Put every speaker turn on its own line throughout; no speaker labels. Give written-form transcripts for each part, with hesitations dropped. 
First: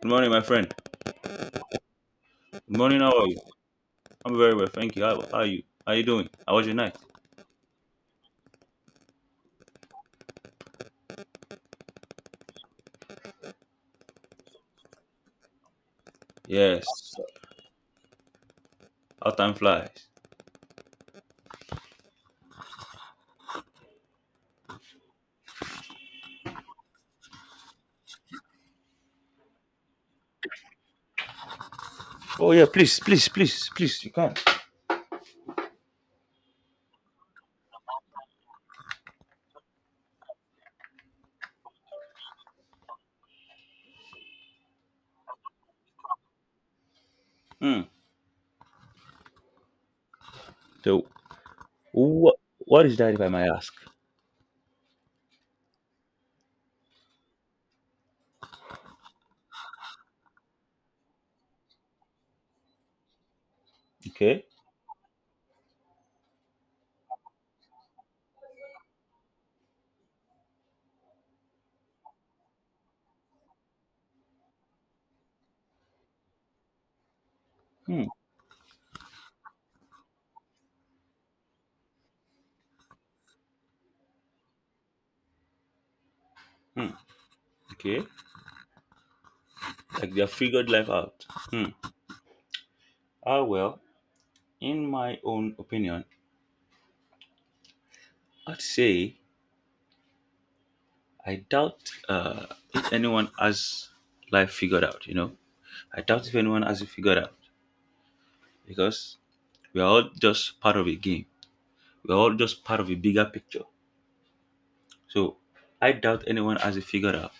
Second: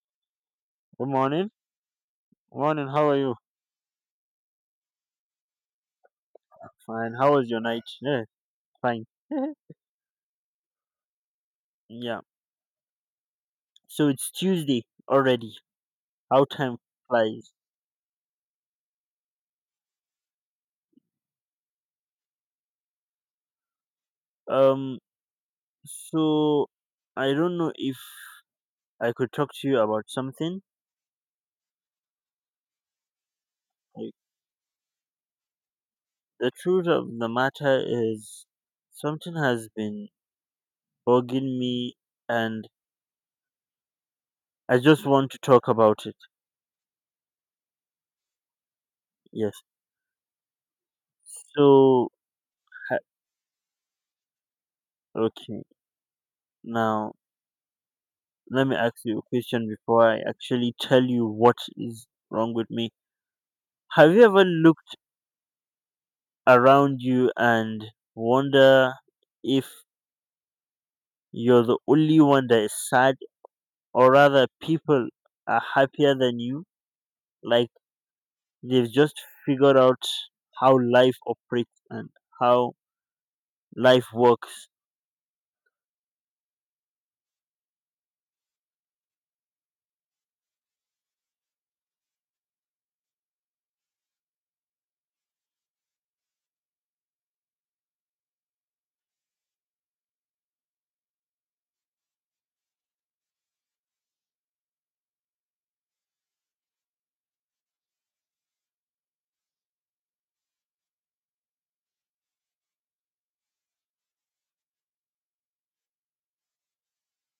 Good morning, my friend.
Good morning.
Good
Morning.
morning,
How are
how are
you?
you? I'm very well, thank you. How are you? How are you doing? How was your night?
Fine. How was your night? Yeah, fine. yeah. So it's Tuesday already. How time
Yes,
flies.
how time flies.
Um. So I don't know if I could talk to you about something.
Oh yeah, please, please, please, please, you
Like
can.
the truth of the matter is, something has been bugging me, and I just want to talk about it.
Hmm.
Yes.
So
So
what is
ha-
that if I may ask?
okay. Now let me ask you a question before I actually tell you what is wrong with me. Have you ever
Okay.
looked around you and wonder if you're the only one that is sad, or rather, people are happier than you? Like
Hmm.
they've just figured out how life operates and how life works.
Hmm. Okay. Like they have figured life out. Hmm. Ah well. In my own opinion, I'd say I doubt uh, if anyone has life figured out. I doubt if anyone has it figured out. Because we are all just part of a game. We're all just part of a bigger picture. So I doubt anyone has it figured out.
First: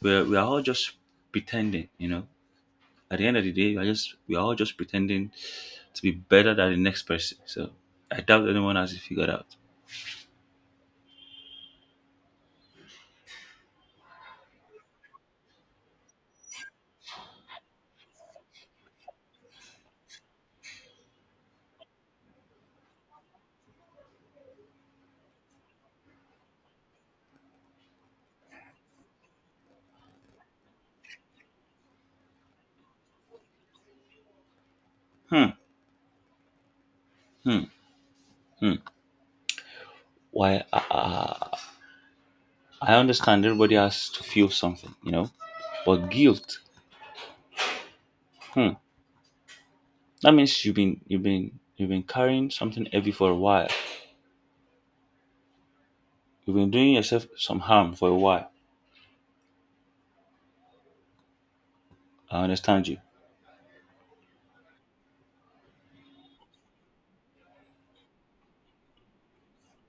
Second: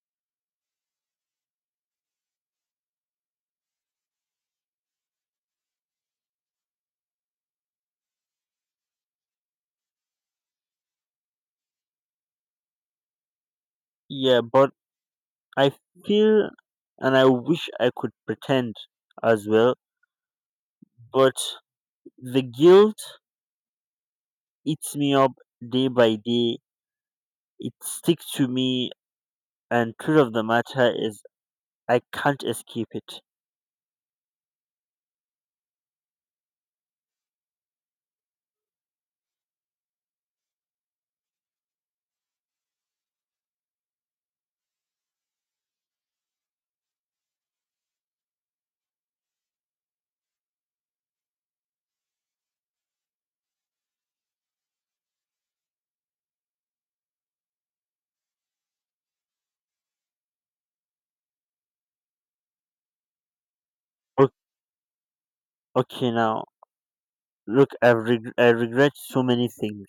We're, we are all just pretending. At the end of the day, we are just we are all just pretending to be better than the next person. So I doubt anyone has it figured out.
Yeah, but I feel and I wish I could pretend as well, but the guilt eats me up day by day. It sticks to me, and truth of the matter is I can't escape it.
Hmm, hmm, hmm. Why? I understand everybody has to feel something, but guilt. Hmm. That means you've been carrying something heavy for a while. You've been doing yourself some harm for a while. I understand you.
O- Okay, now look, I regret so many things.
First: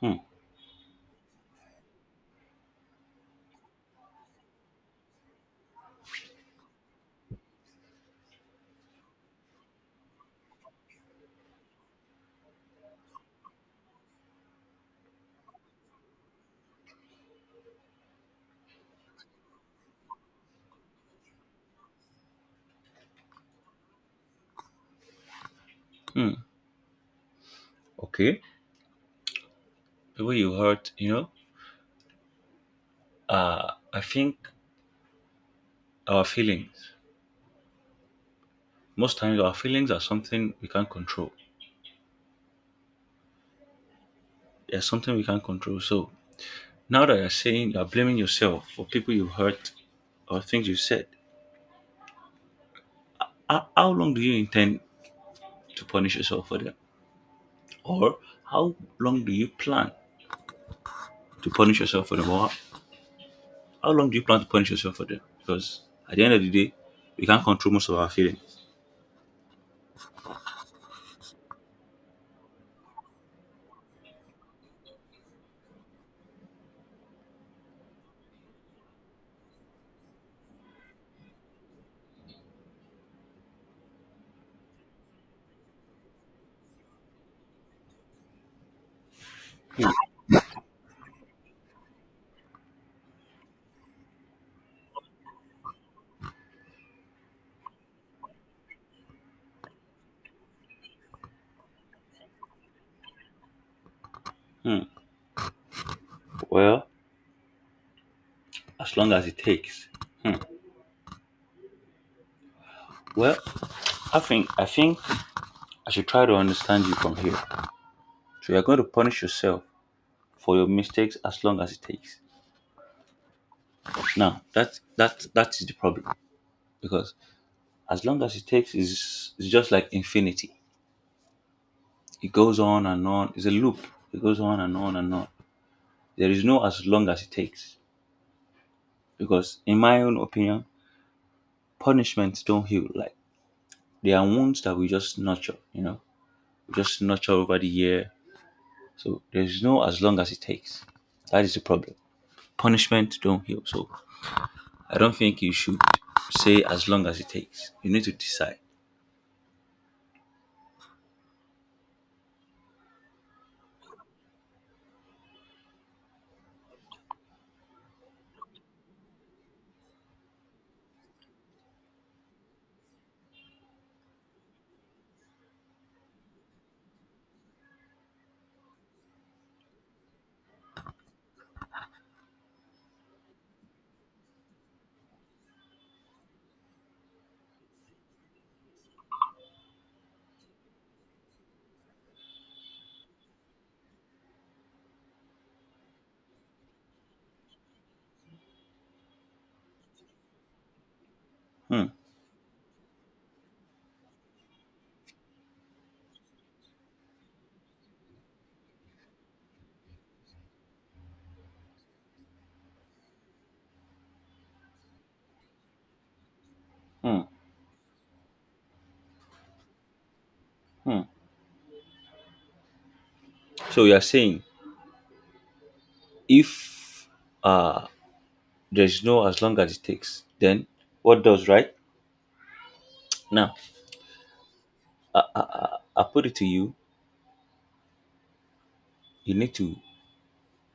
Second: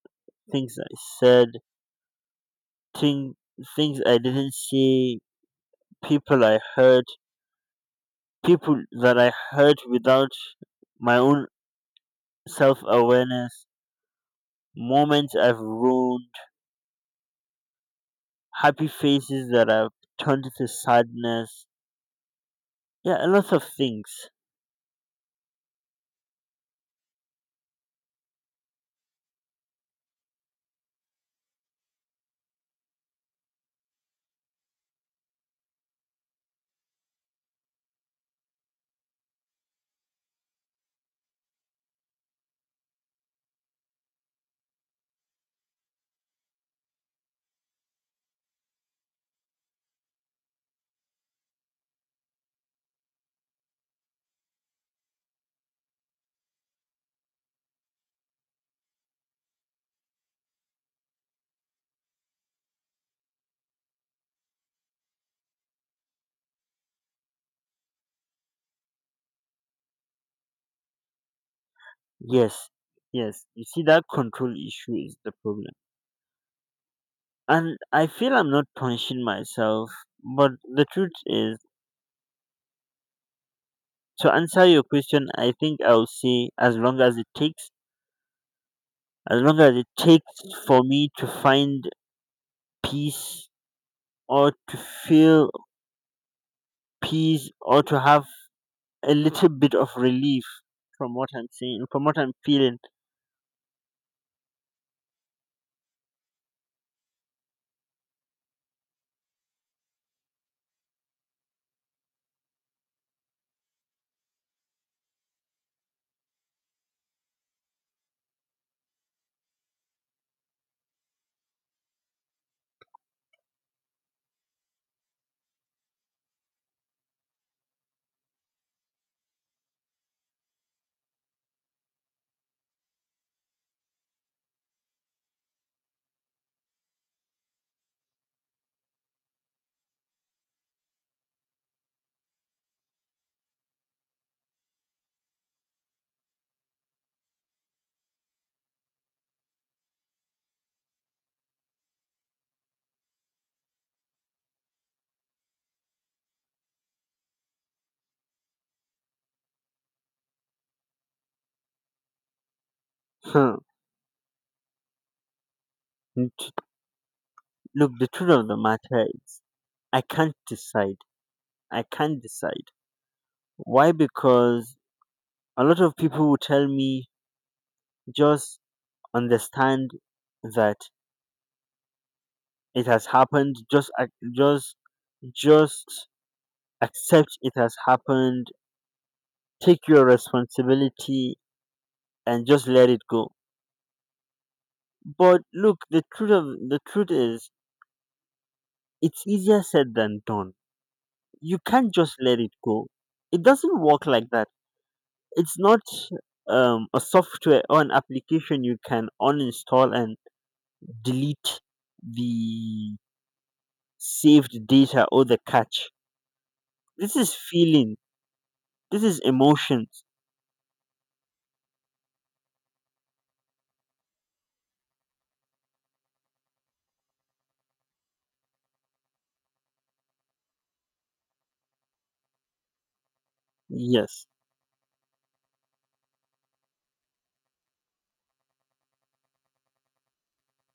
Hmm.
Things I said, thing things I didn't say, people I hurt, people that I hurt without my own self awareness, moments I've ruined, happy faces that I've turned to sadness. Yeah, a lot of things.
Hmm. Okay. People you hurt, I think our feelings, most times our feelings are something we can't control. There's something we can't control. So now that you're saying you're blaming yourself for people you hurt or things you said, how long do you intend to punish yourself for them? Or how long do you plan to punish yourself for them? Or how long do you plan to punish yourself for them? Because at the end of the day, we can't control most of our feelings.
Yes, yes. You see, that control issue is the problem. And I feel I'm not punishing myself, but the truth is, to answer your question, I think I'll say as long as it takes, as long as it takes for me to find peace or to feel peace or to have a little bit of relief from what I'm saying, from what I'm feeling.
Hmm. Well, as long as it takes. Hmm. Well, I think I should try to understand you from here. So you're going to punish yourself for your mistakes as long as it takes. Now that is the problem because as long as it takes is just like infinity. It goes on and on. It's a loop. It goes on and on and on. There is no as long as it takes because in my own opinion, punishments don't heal. Like they are wounds that we just nurture. You know, we just nurture over the year. So there's no as long as it takes. That is the problem. Punishment don't heal. So I don't think you should say as long as it takes. You need to decide.
Huh. N- t- Look, the truth of the matter is, I can't decide. I can't decide. Why? Because a lot of people will tell me just understand that it has happened just ac- just accept it has happened, take your responsibility, and just let it go. But look, the truth of the truth is it's easier said than done. You
Hmm.
can't just let it go. It doesn't work like that. It's not a software or an application you can uninstall and delete the saved data or the cache. This
Hmm.
is feeling. This is emotions.
Hmm. So you are saying if uh there's no as long as it takes, then what does right? Now
Yes.
I put it to you, you need to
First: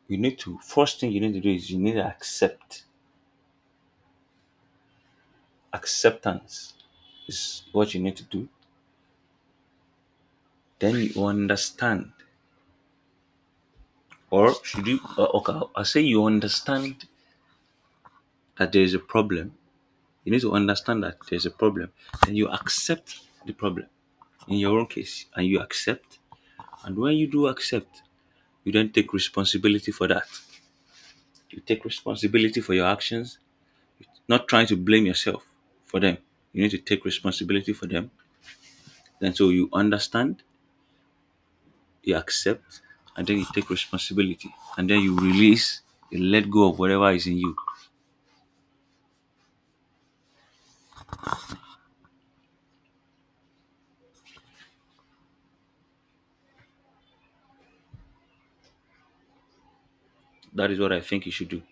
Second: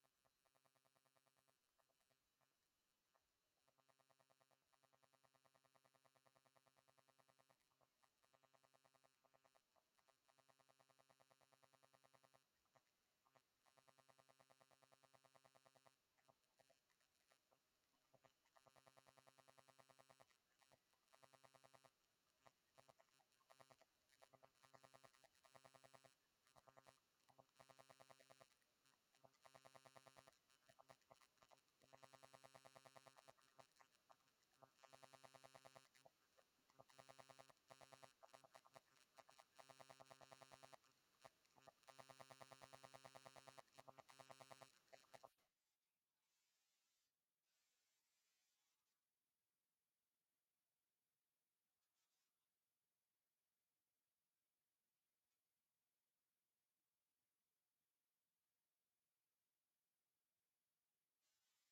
you need to first thing you need to do is you need to accept. Acceptance is what you need to do. Then you understand. Or should you okay, I say you understand that there is a problem. You need to understand that there's a problem. And you accept the problem in your own case. And you accept. And when you do accept, you then take responsibility for that. You take responsibility for your actions, not trying to blame yourself for them. You need to take responsibility for them. Then so you understand, you accept, and then you take responsibility. And then you release, you let go of whatever is in you. That is what I think you should do.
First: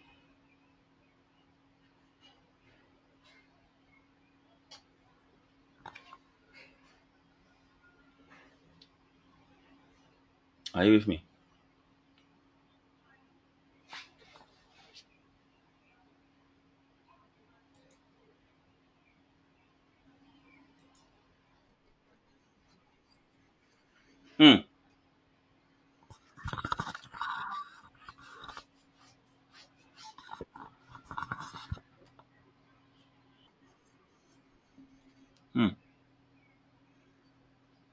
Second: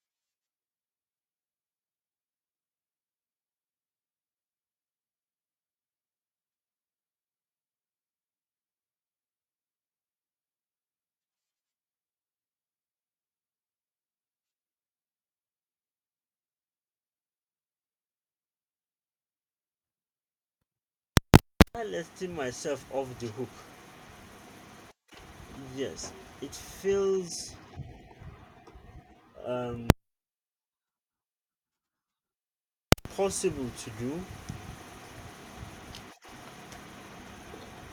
Are you with me?
While letting myself off the hook,
Hmm.
yes, it feels um, possible to do.
Hmm.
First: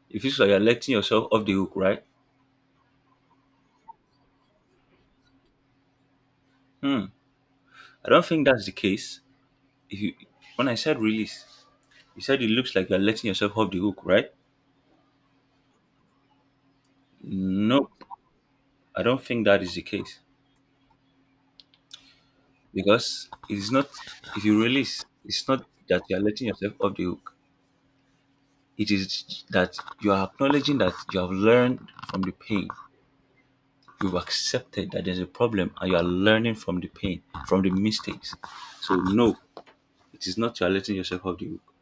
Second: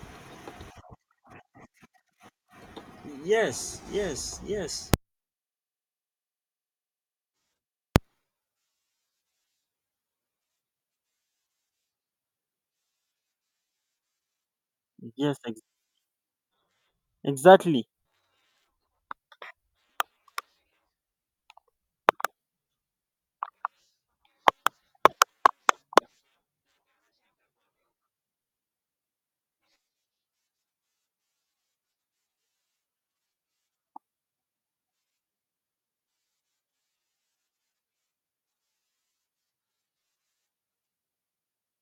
It feels like you're letting yourself off the hook, right?
Yes, yes, yes.
Hmm. I don't think that's the case. If you, when I said release, you said it looks like you're letting yourself off the hook, right?
Yes, exactly.
Nope. I don't think that is the case because it's not. If you release, it's not that you're letting yourself off the hook. It is that you are acknowledging that you have learned from the pain. You've accepted that there's a problem and you are learning from the pain, from the mistakes. So, no, it is not you're letting yourself off the hook.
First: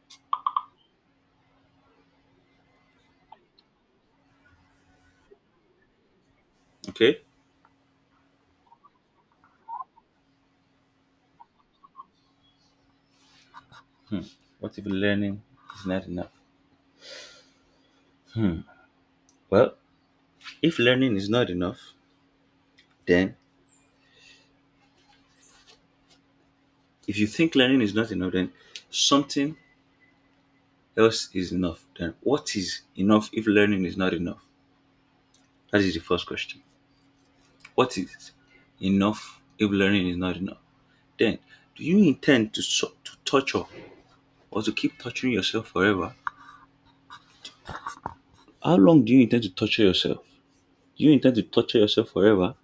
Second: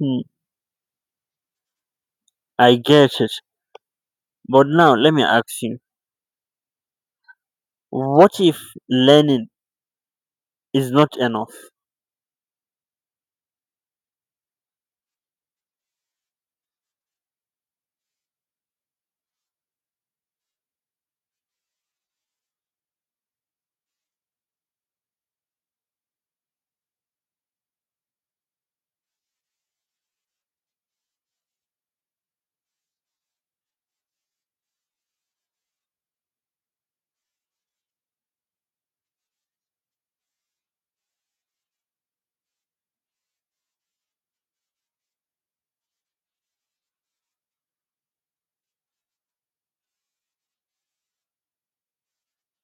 Hmm, I get it. But now let me ask you,
Okay?
what if learning is not enough?
What if learning is not enough? Well, if learning is not enough, then if you think learning is not enough, then something else is enough. Then what is enough if learning is not enough? That is the first question. What is enough if learning is not enough? Then, do you intend to to torture or to keep torturing yourself forever? How long do you intend to torture yourself? Do you intend to torture yourself forever?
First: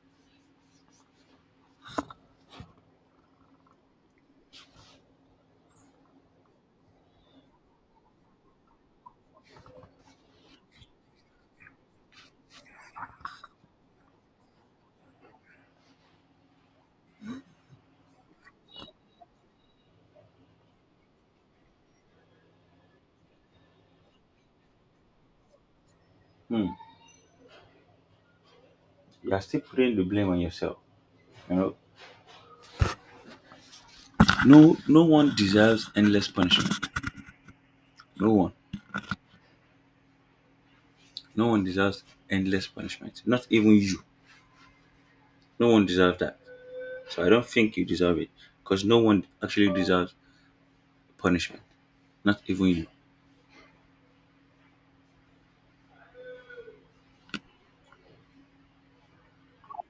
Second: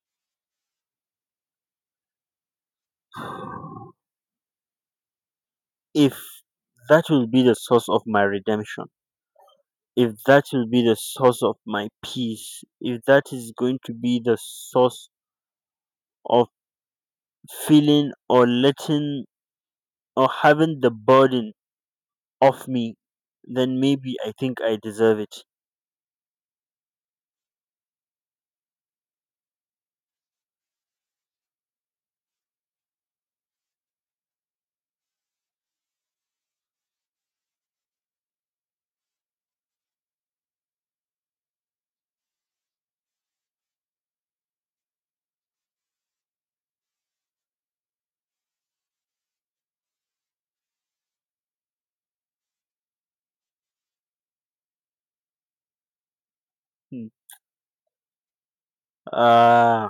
If that will be the source of my redemption, if that will be the source of my peace, if that is going to be the source of feeling or letting or having the burden off me, then maybe I think I deserve it.
Hmm. You are still putting the blame on yourself. You know, no, no one deserves endless punishment. No one. No one deserves endless punishment. Not even you. No one deserves that. So I don't think you deserve it because no one actually deserves punishment. Not even you.
Hmm. Uh,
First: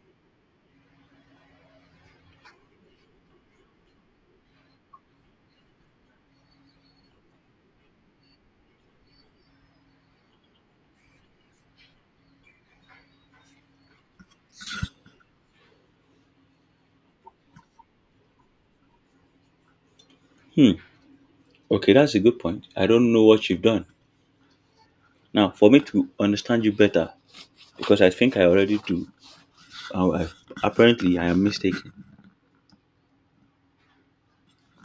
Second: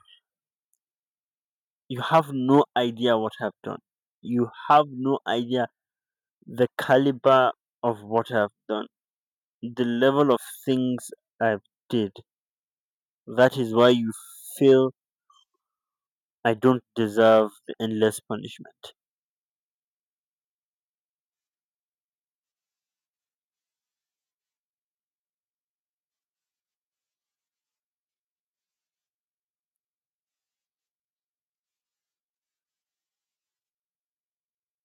you have no idea what I've done. You have no idea the caliber of what I've done, the level of things I've did. That is why you feel I don't deserve the endless punishment.
Hmm. Okay, that's a good point. I don't know what you've done. Now, for me to understand you better, because I think I already do. Oh, apparently, I am mistaken.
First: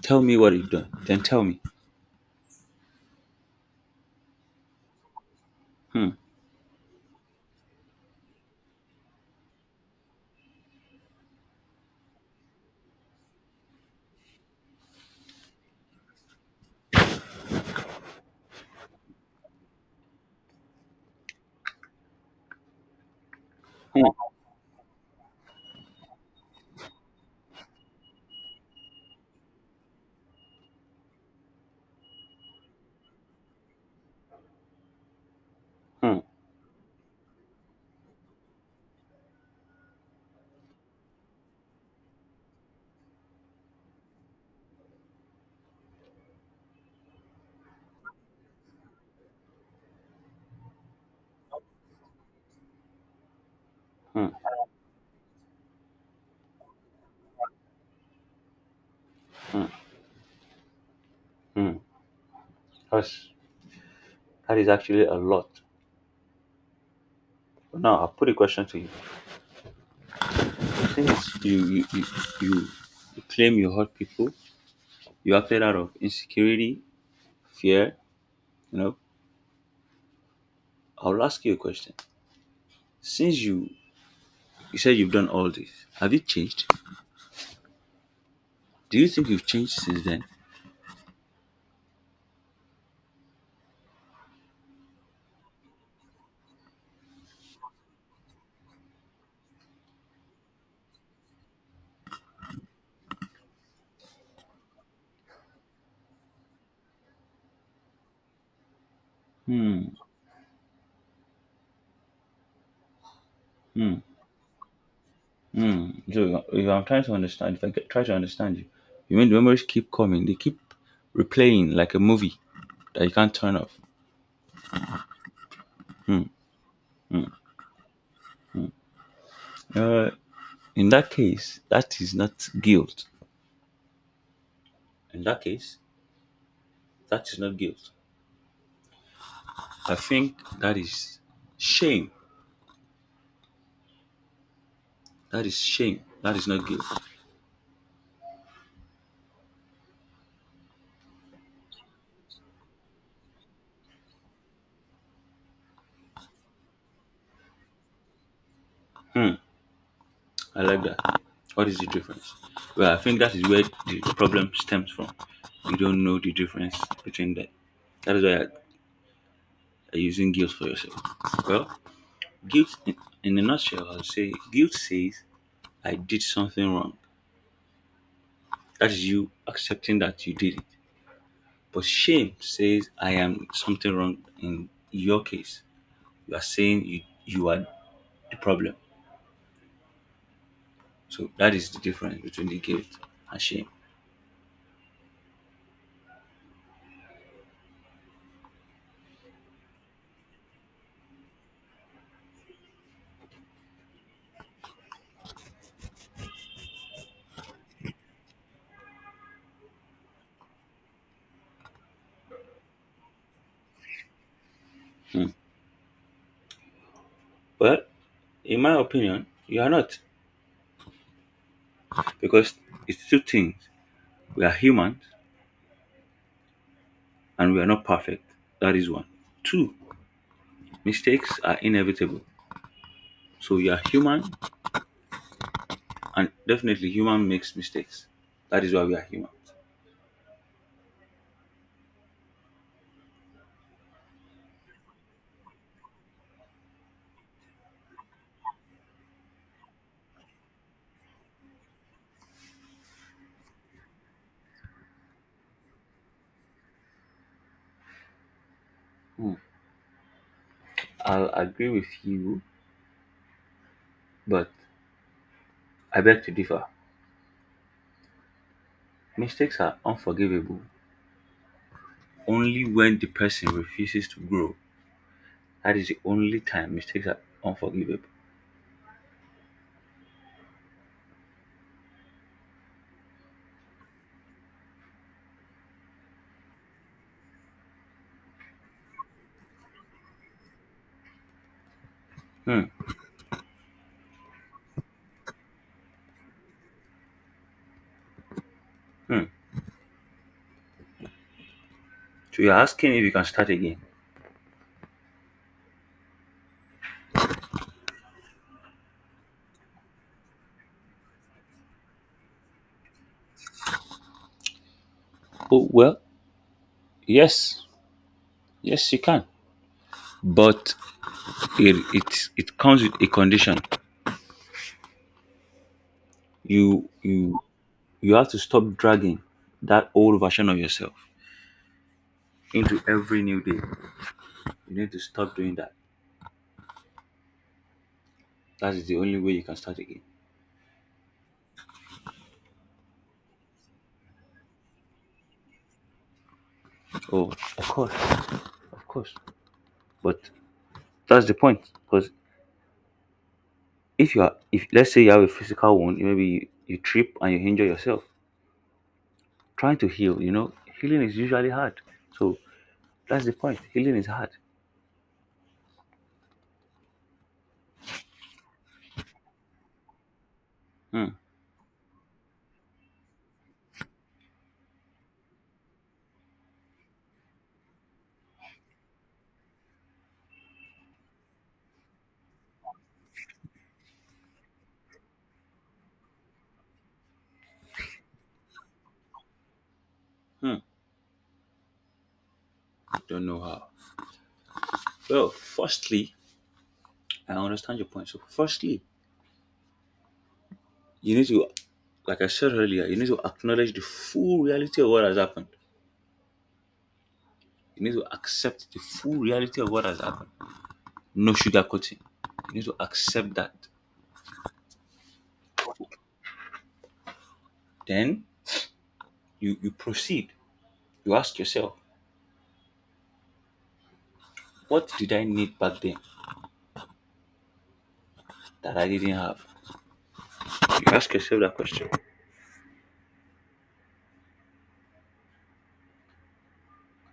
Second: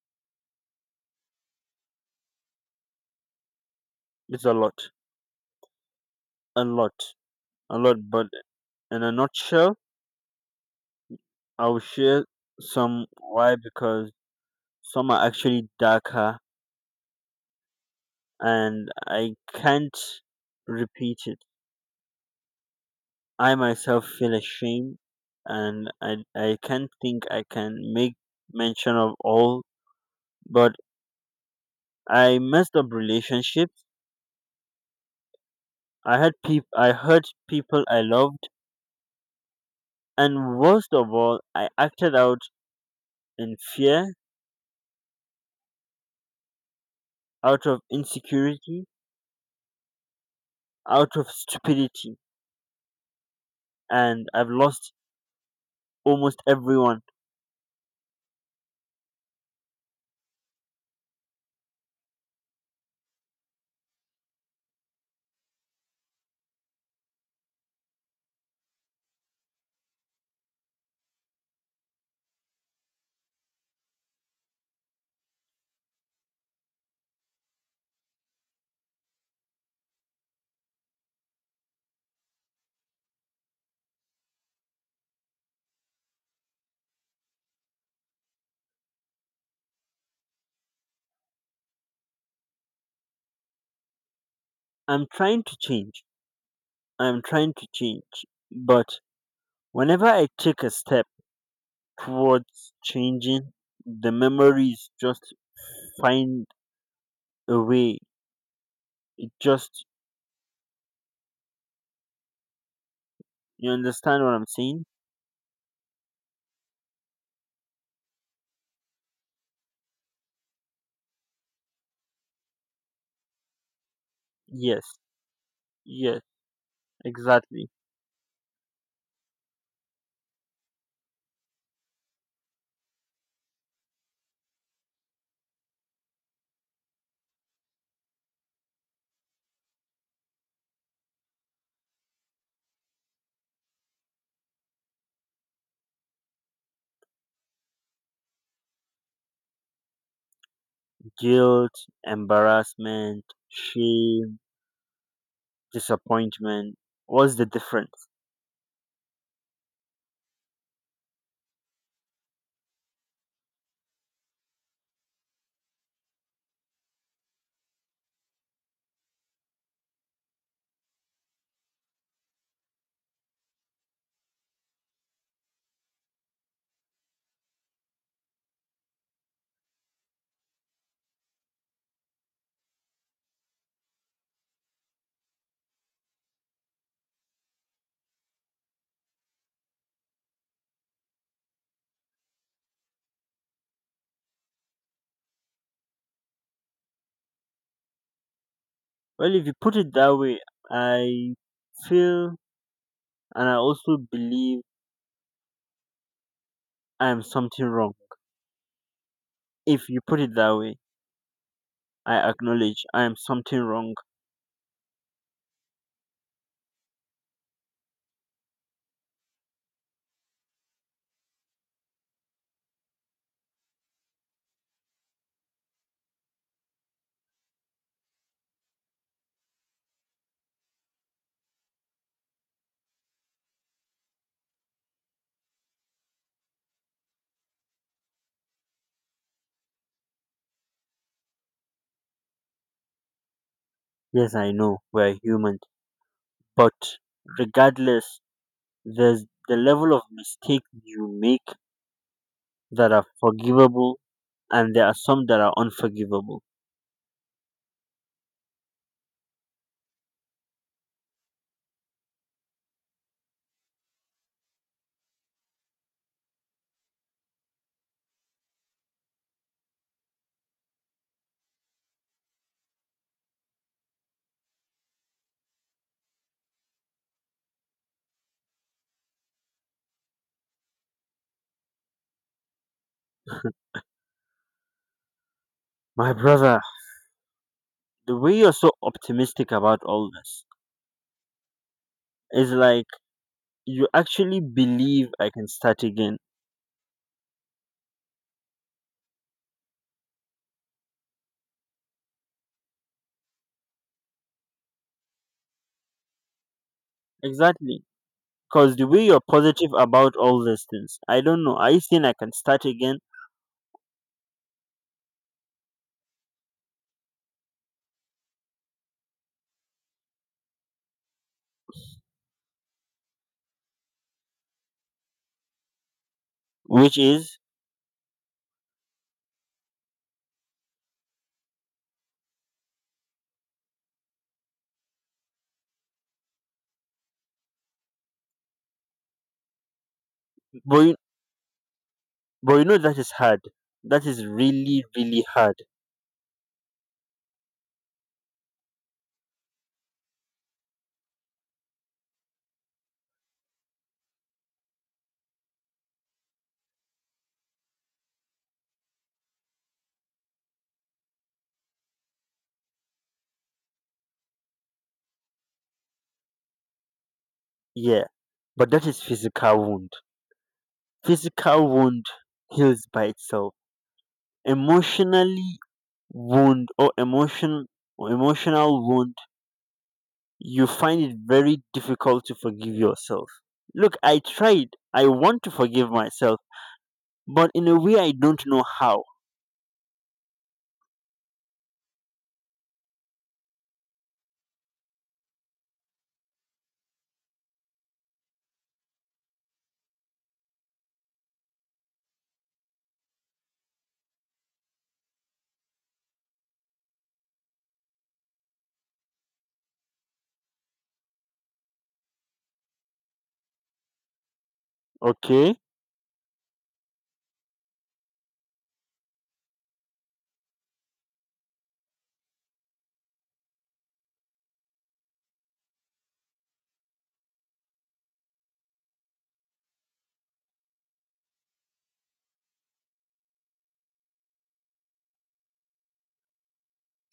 Tell me what you've done. Then tell me.
It's a lot,
Hmm.
a lot, a lot. But in a nutshell, I will share some why because some are actually darker and I can't repeat it. I
Hmm.
myself feel ashamed, and I can't think I can make mention of all. But I messed up relationships.
Hmm.
I hurt people I loved, and worst of all, I acted out in fear, out of insecurity, out of stupidity, and
Hmm.
I've lost almost everyone.
Hmm. That's, that is actually a lot. But now, I'll put a question to you. Since you, you, you, you you claim you hurt people you acted out of insecurity, fear, you know. I'll ask you a question. Since you said you've done all this, have you changed? Do you think you've changed since then?
I'm trying to change. I'm trying to change, but whenever I take a step towards changing, the memories just find a way. Just
Hmm.
you
Hmm.
understand what I'm saying?
Hmm. So if I'm trying to understand, if I get, try to understand you, you mean the memories keep coming? They keep replaying like a movie that you can't turn off.
Yes, yes, exactly.
Uh, in that case, that is not guilt. In that case, that is not guilt. I think that is shame. That is shame. That is not guilt.
Guilt, embarrassment, shame, disappointment. What's the difference?
Hmm. I like that. What is the difference? Well, I think that is where the problem stems from. You don't know the difference between that. That is why you're using guilt for yourself. Well, guilt, in a nutshell, I'll say guilt says, I did something wrong. That is you accepting that you did it. But shame says, I am something wrong. In your case, you are saying you are the problem. So that is the difference between the guilt and shame.
Well, if you put it that way, I feel and I also believe I am something wrong. If you put it that way, I acknowledge I am something wrong.
Hmm. Well, in my opinion, you are not. Because it's two things. We are humans and we are not perfect. That is one. Two, mistakes are inevitable. So you are human and definitely human makes mistakes. That is why we are humans.
Yes, I know we're human, but regardless, there's the level of mistakes you make that are forgivable, and there are some that are unforgivable.
Hmm. I'll agree with you, but I beg to differ. Mistakes are unforgivable only when the person refuses to grow. That is the only time mistakes are unforgivable.
My brother, the way you're so optimistic about all this is
Hmm.
like you actually believe I can start again.
Hmm. So you're asking if you can start again?
Exactly. Because the way you're positive about all these things, I don't know. I think I can start again,
Oh well, yes, yes you can. But it comes with a condition. You
which is,
you you have to stop dragging that old version of yourself into every new day. You need to stop doing that. That is the only way you can start again.
but you, but you know that is hard. That is really, really hard.
Oh, of course, of course. But that's the point. Because if you are, if let's say you have a physical wound, maybe you, you trip and you injure yourself, trying to heal. You know, healing is usually hard. So that's the point. Healing is hard.
Yeah. But that is physical wound.
Hmm.
Physical wound heals by itself. Emotionally wound or emotional wound, you find it very difficult to forgive yourself. Look, I tried. I want to forgive myself, but in a way I don't know how.
Hmm. Don't know how. Well, firstly, I understand your point. So, firstly, you need to, like I said earlier, you need to acknowledge the full reality of what has happened. You need to accept the full reality of what has happened. No sugarcoating. You need to accept that.
Okay.
Then you proceed. You ask yourself, what did I need back then that I didn't have? You ask yourself that question.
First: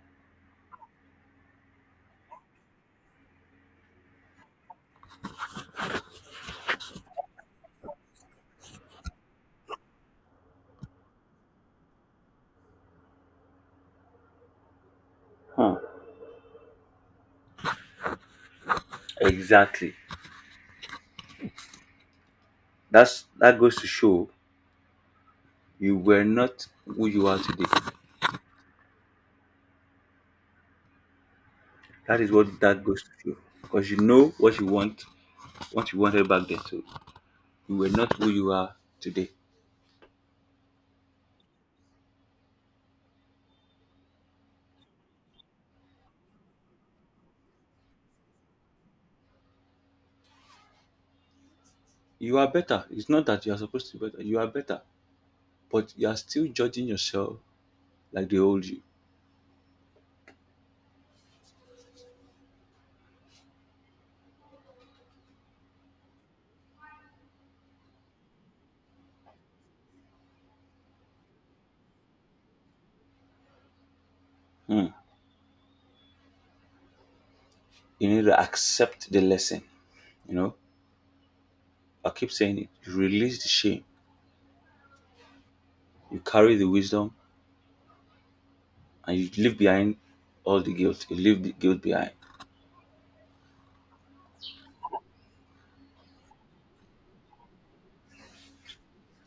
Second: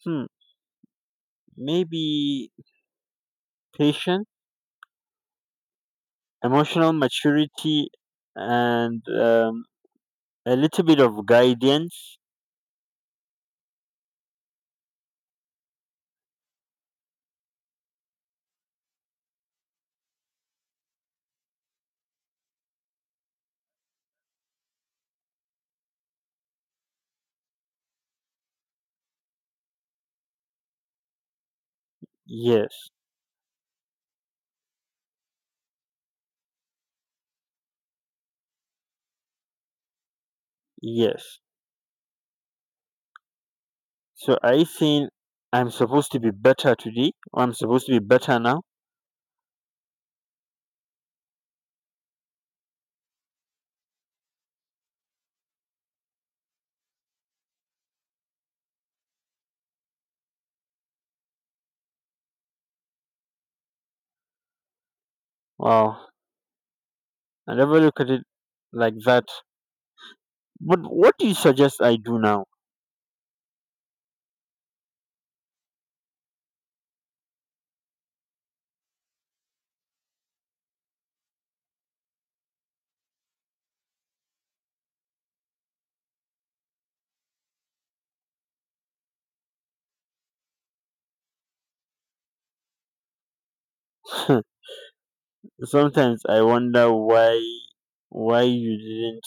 Hmm. Maybe patience, emotional maturity, and a little bit of guidance.
Huh. Exactly. That's that goes to show you were not who you are today. That is what that
Yes,
goes to show. Because you know what you want, what you wanted back then. So you were not who you are today.
yes. So I think I'm supposed to be better today, or I'm supposed to be better now.
You are better. It's not that you are supposed to be better. You are better, but you are still judging yourself like the old you.
Wow. I never look at it like that. But what do you suggest I do now?
Hmm. You need to accept the lesson. You know, I keep saying it. You release the shame. You carry the wisdom, and you leave behind all the guilt. You leave the guilt behind.
Sometimes I wonder why you didn't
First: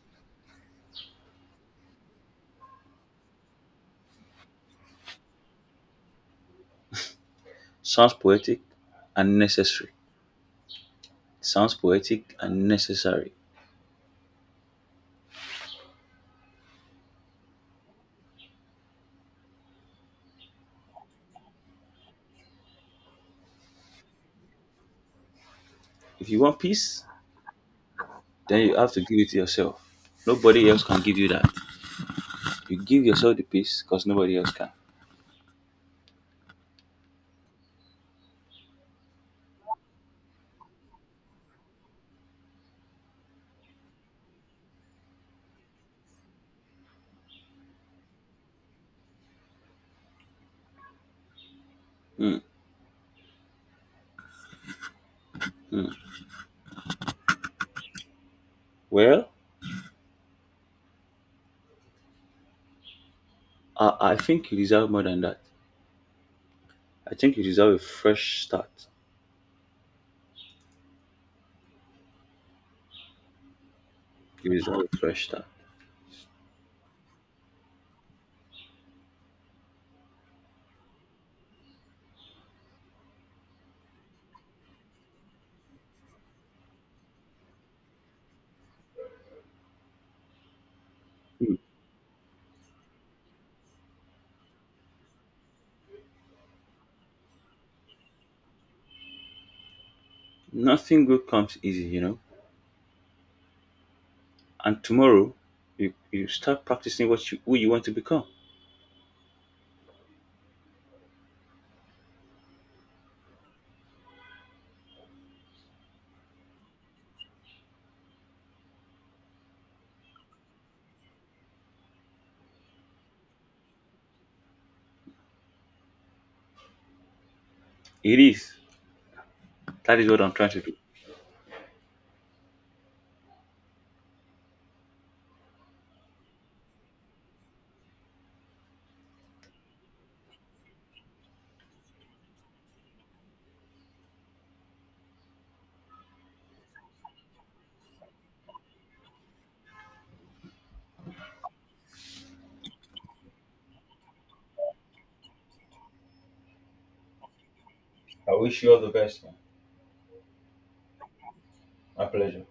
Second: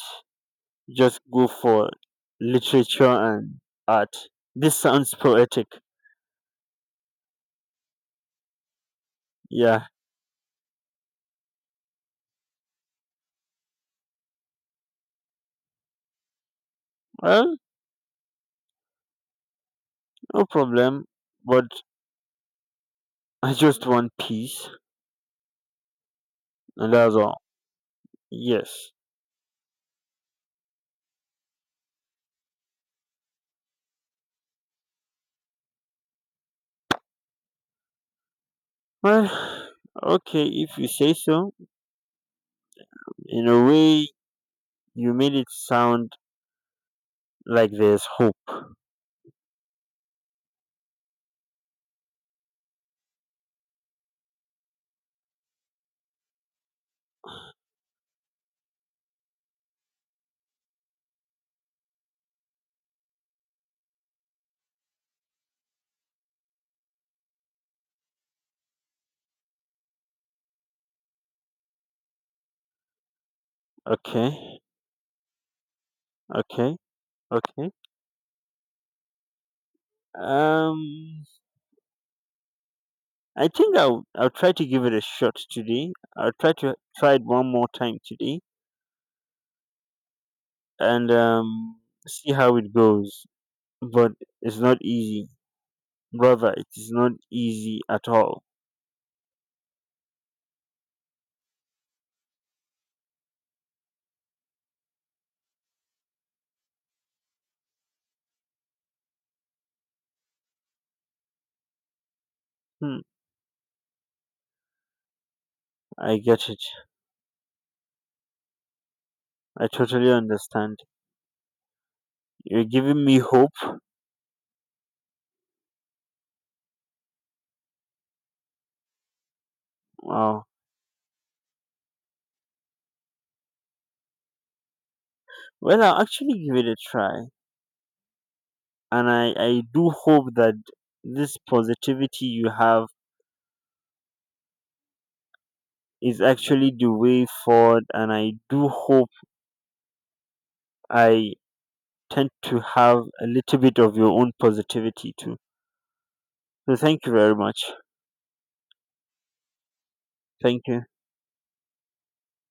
just go for literature and art. This sounds poetic.
Sounds poetic and
Yeah.
necessary. Sounds poetic and necessary.
Well, no problem. But I just want peace,
If you want
and
peace,
that's all.
then you
Yes.
have to give it to yourself. Nobody else can give you that. You give yourself the peace because nobody else can.
Well, okay, if you say so. In a way you made it sound like there's hope.
Hmm. Well, I think you deserve more than that. I think you deserve a fresh start. You
Okay.
deserve a fresh start.
Okay. Okay. Um I think I'll try to give it a shot today. I'll try to try it one more time today, and
Mm,
see how it goes. But it's not easy, brother. It is not easy at all.
nothing good comes easy, you know. And tomorrow, you start practicing what you who you want to become.
Hmm, I get it. I totally understand. You're giving me hope.
It is. That is what I'm
Wow.
trying to do.
Well, I'll actually give it a try, and I do hope that this positivity you have is actually the way forward. And I do hope I tend to have a little bit of your own positivity too. So thank you very much.
I wish you all the best, man.
Thank you.
My pleasure.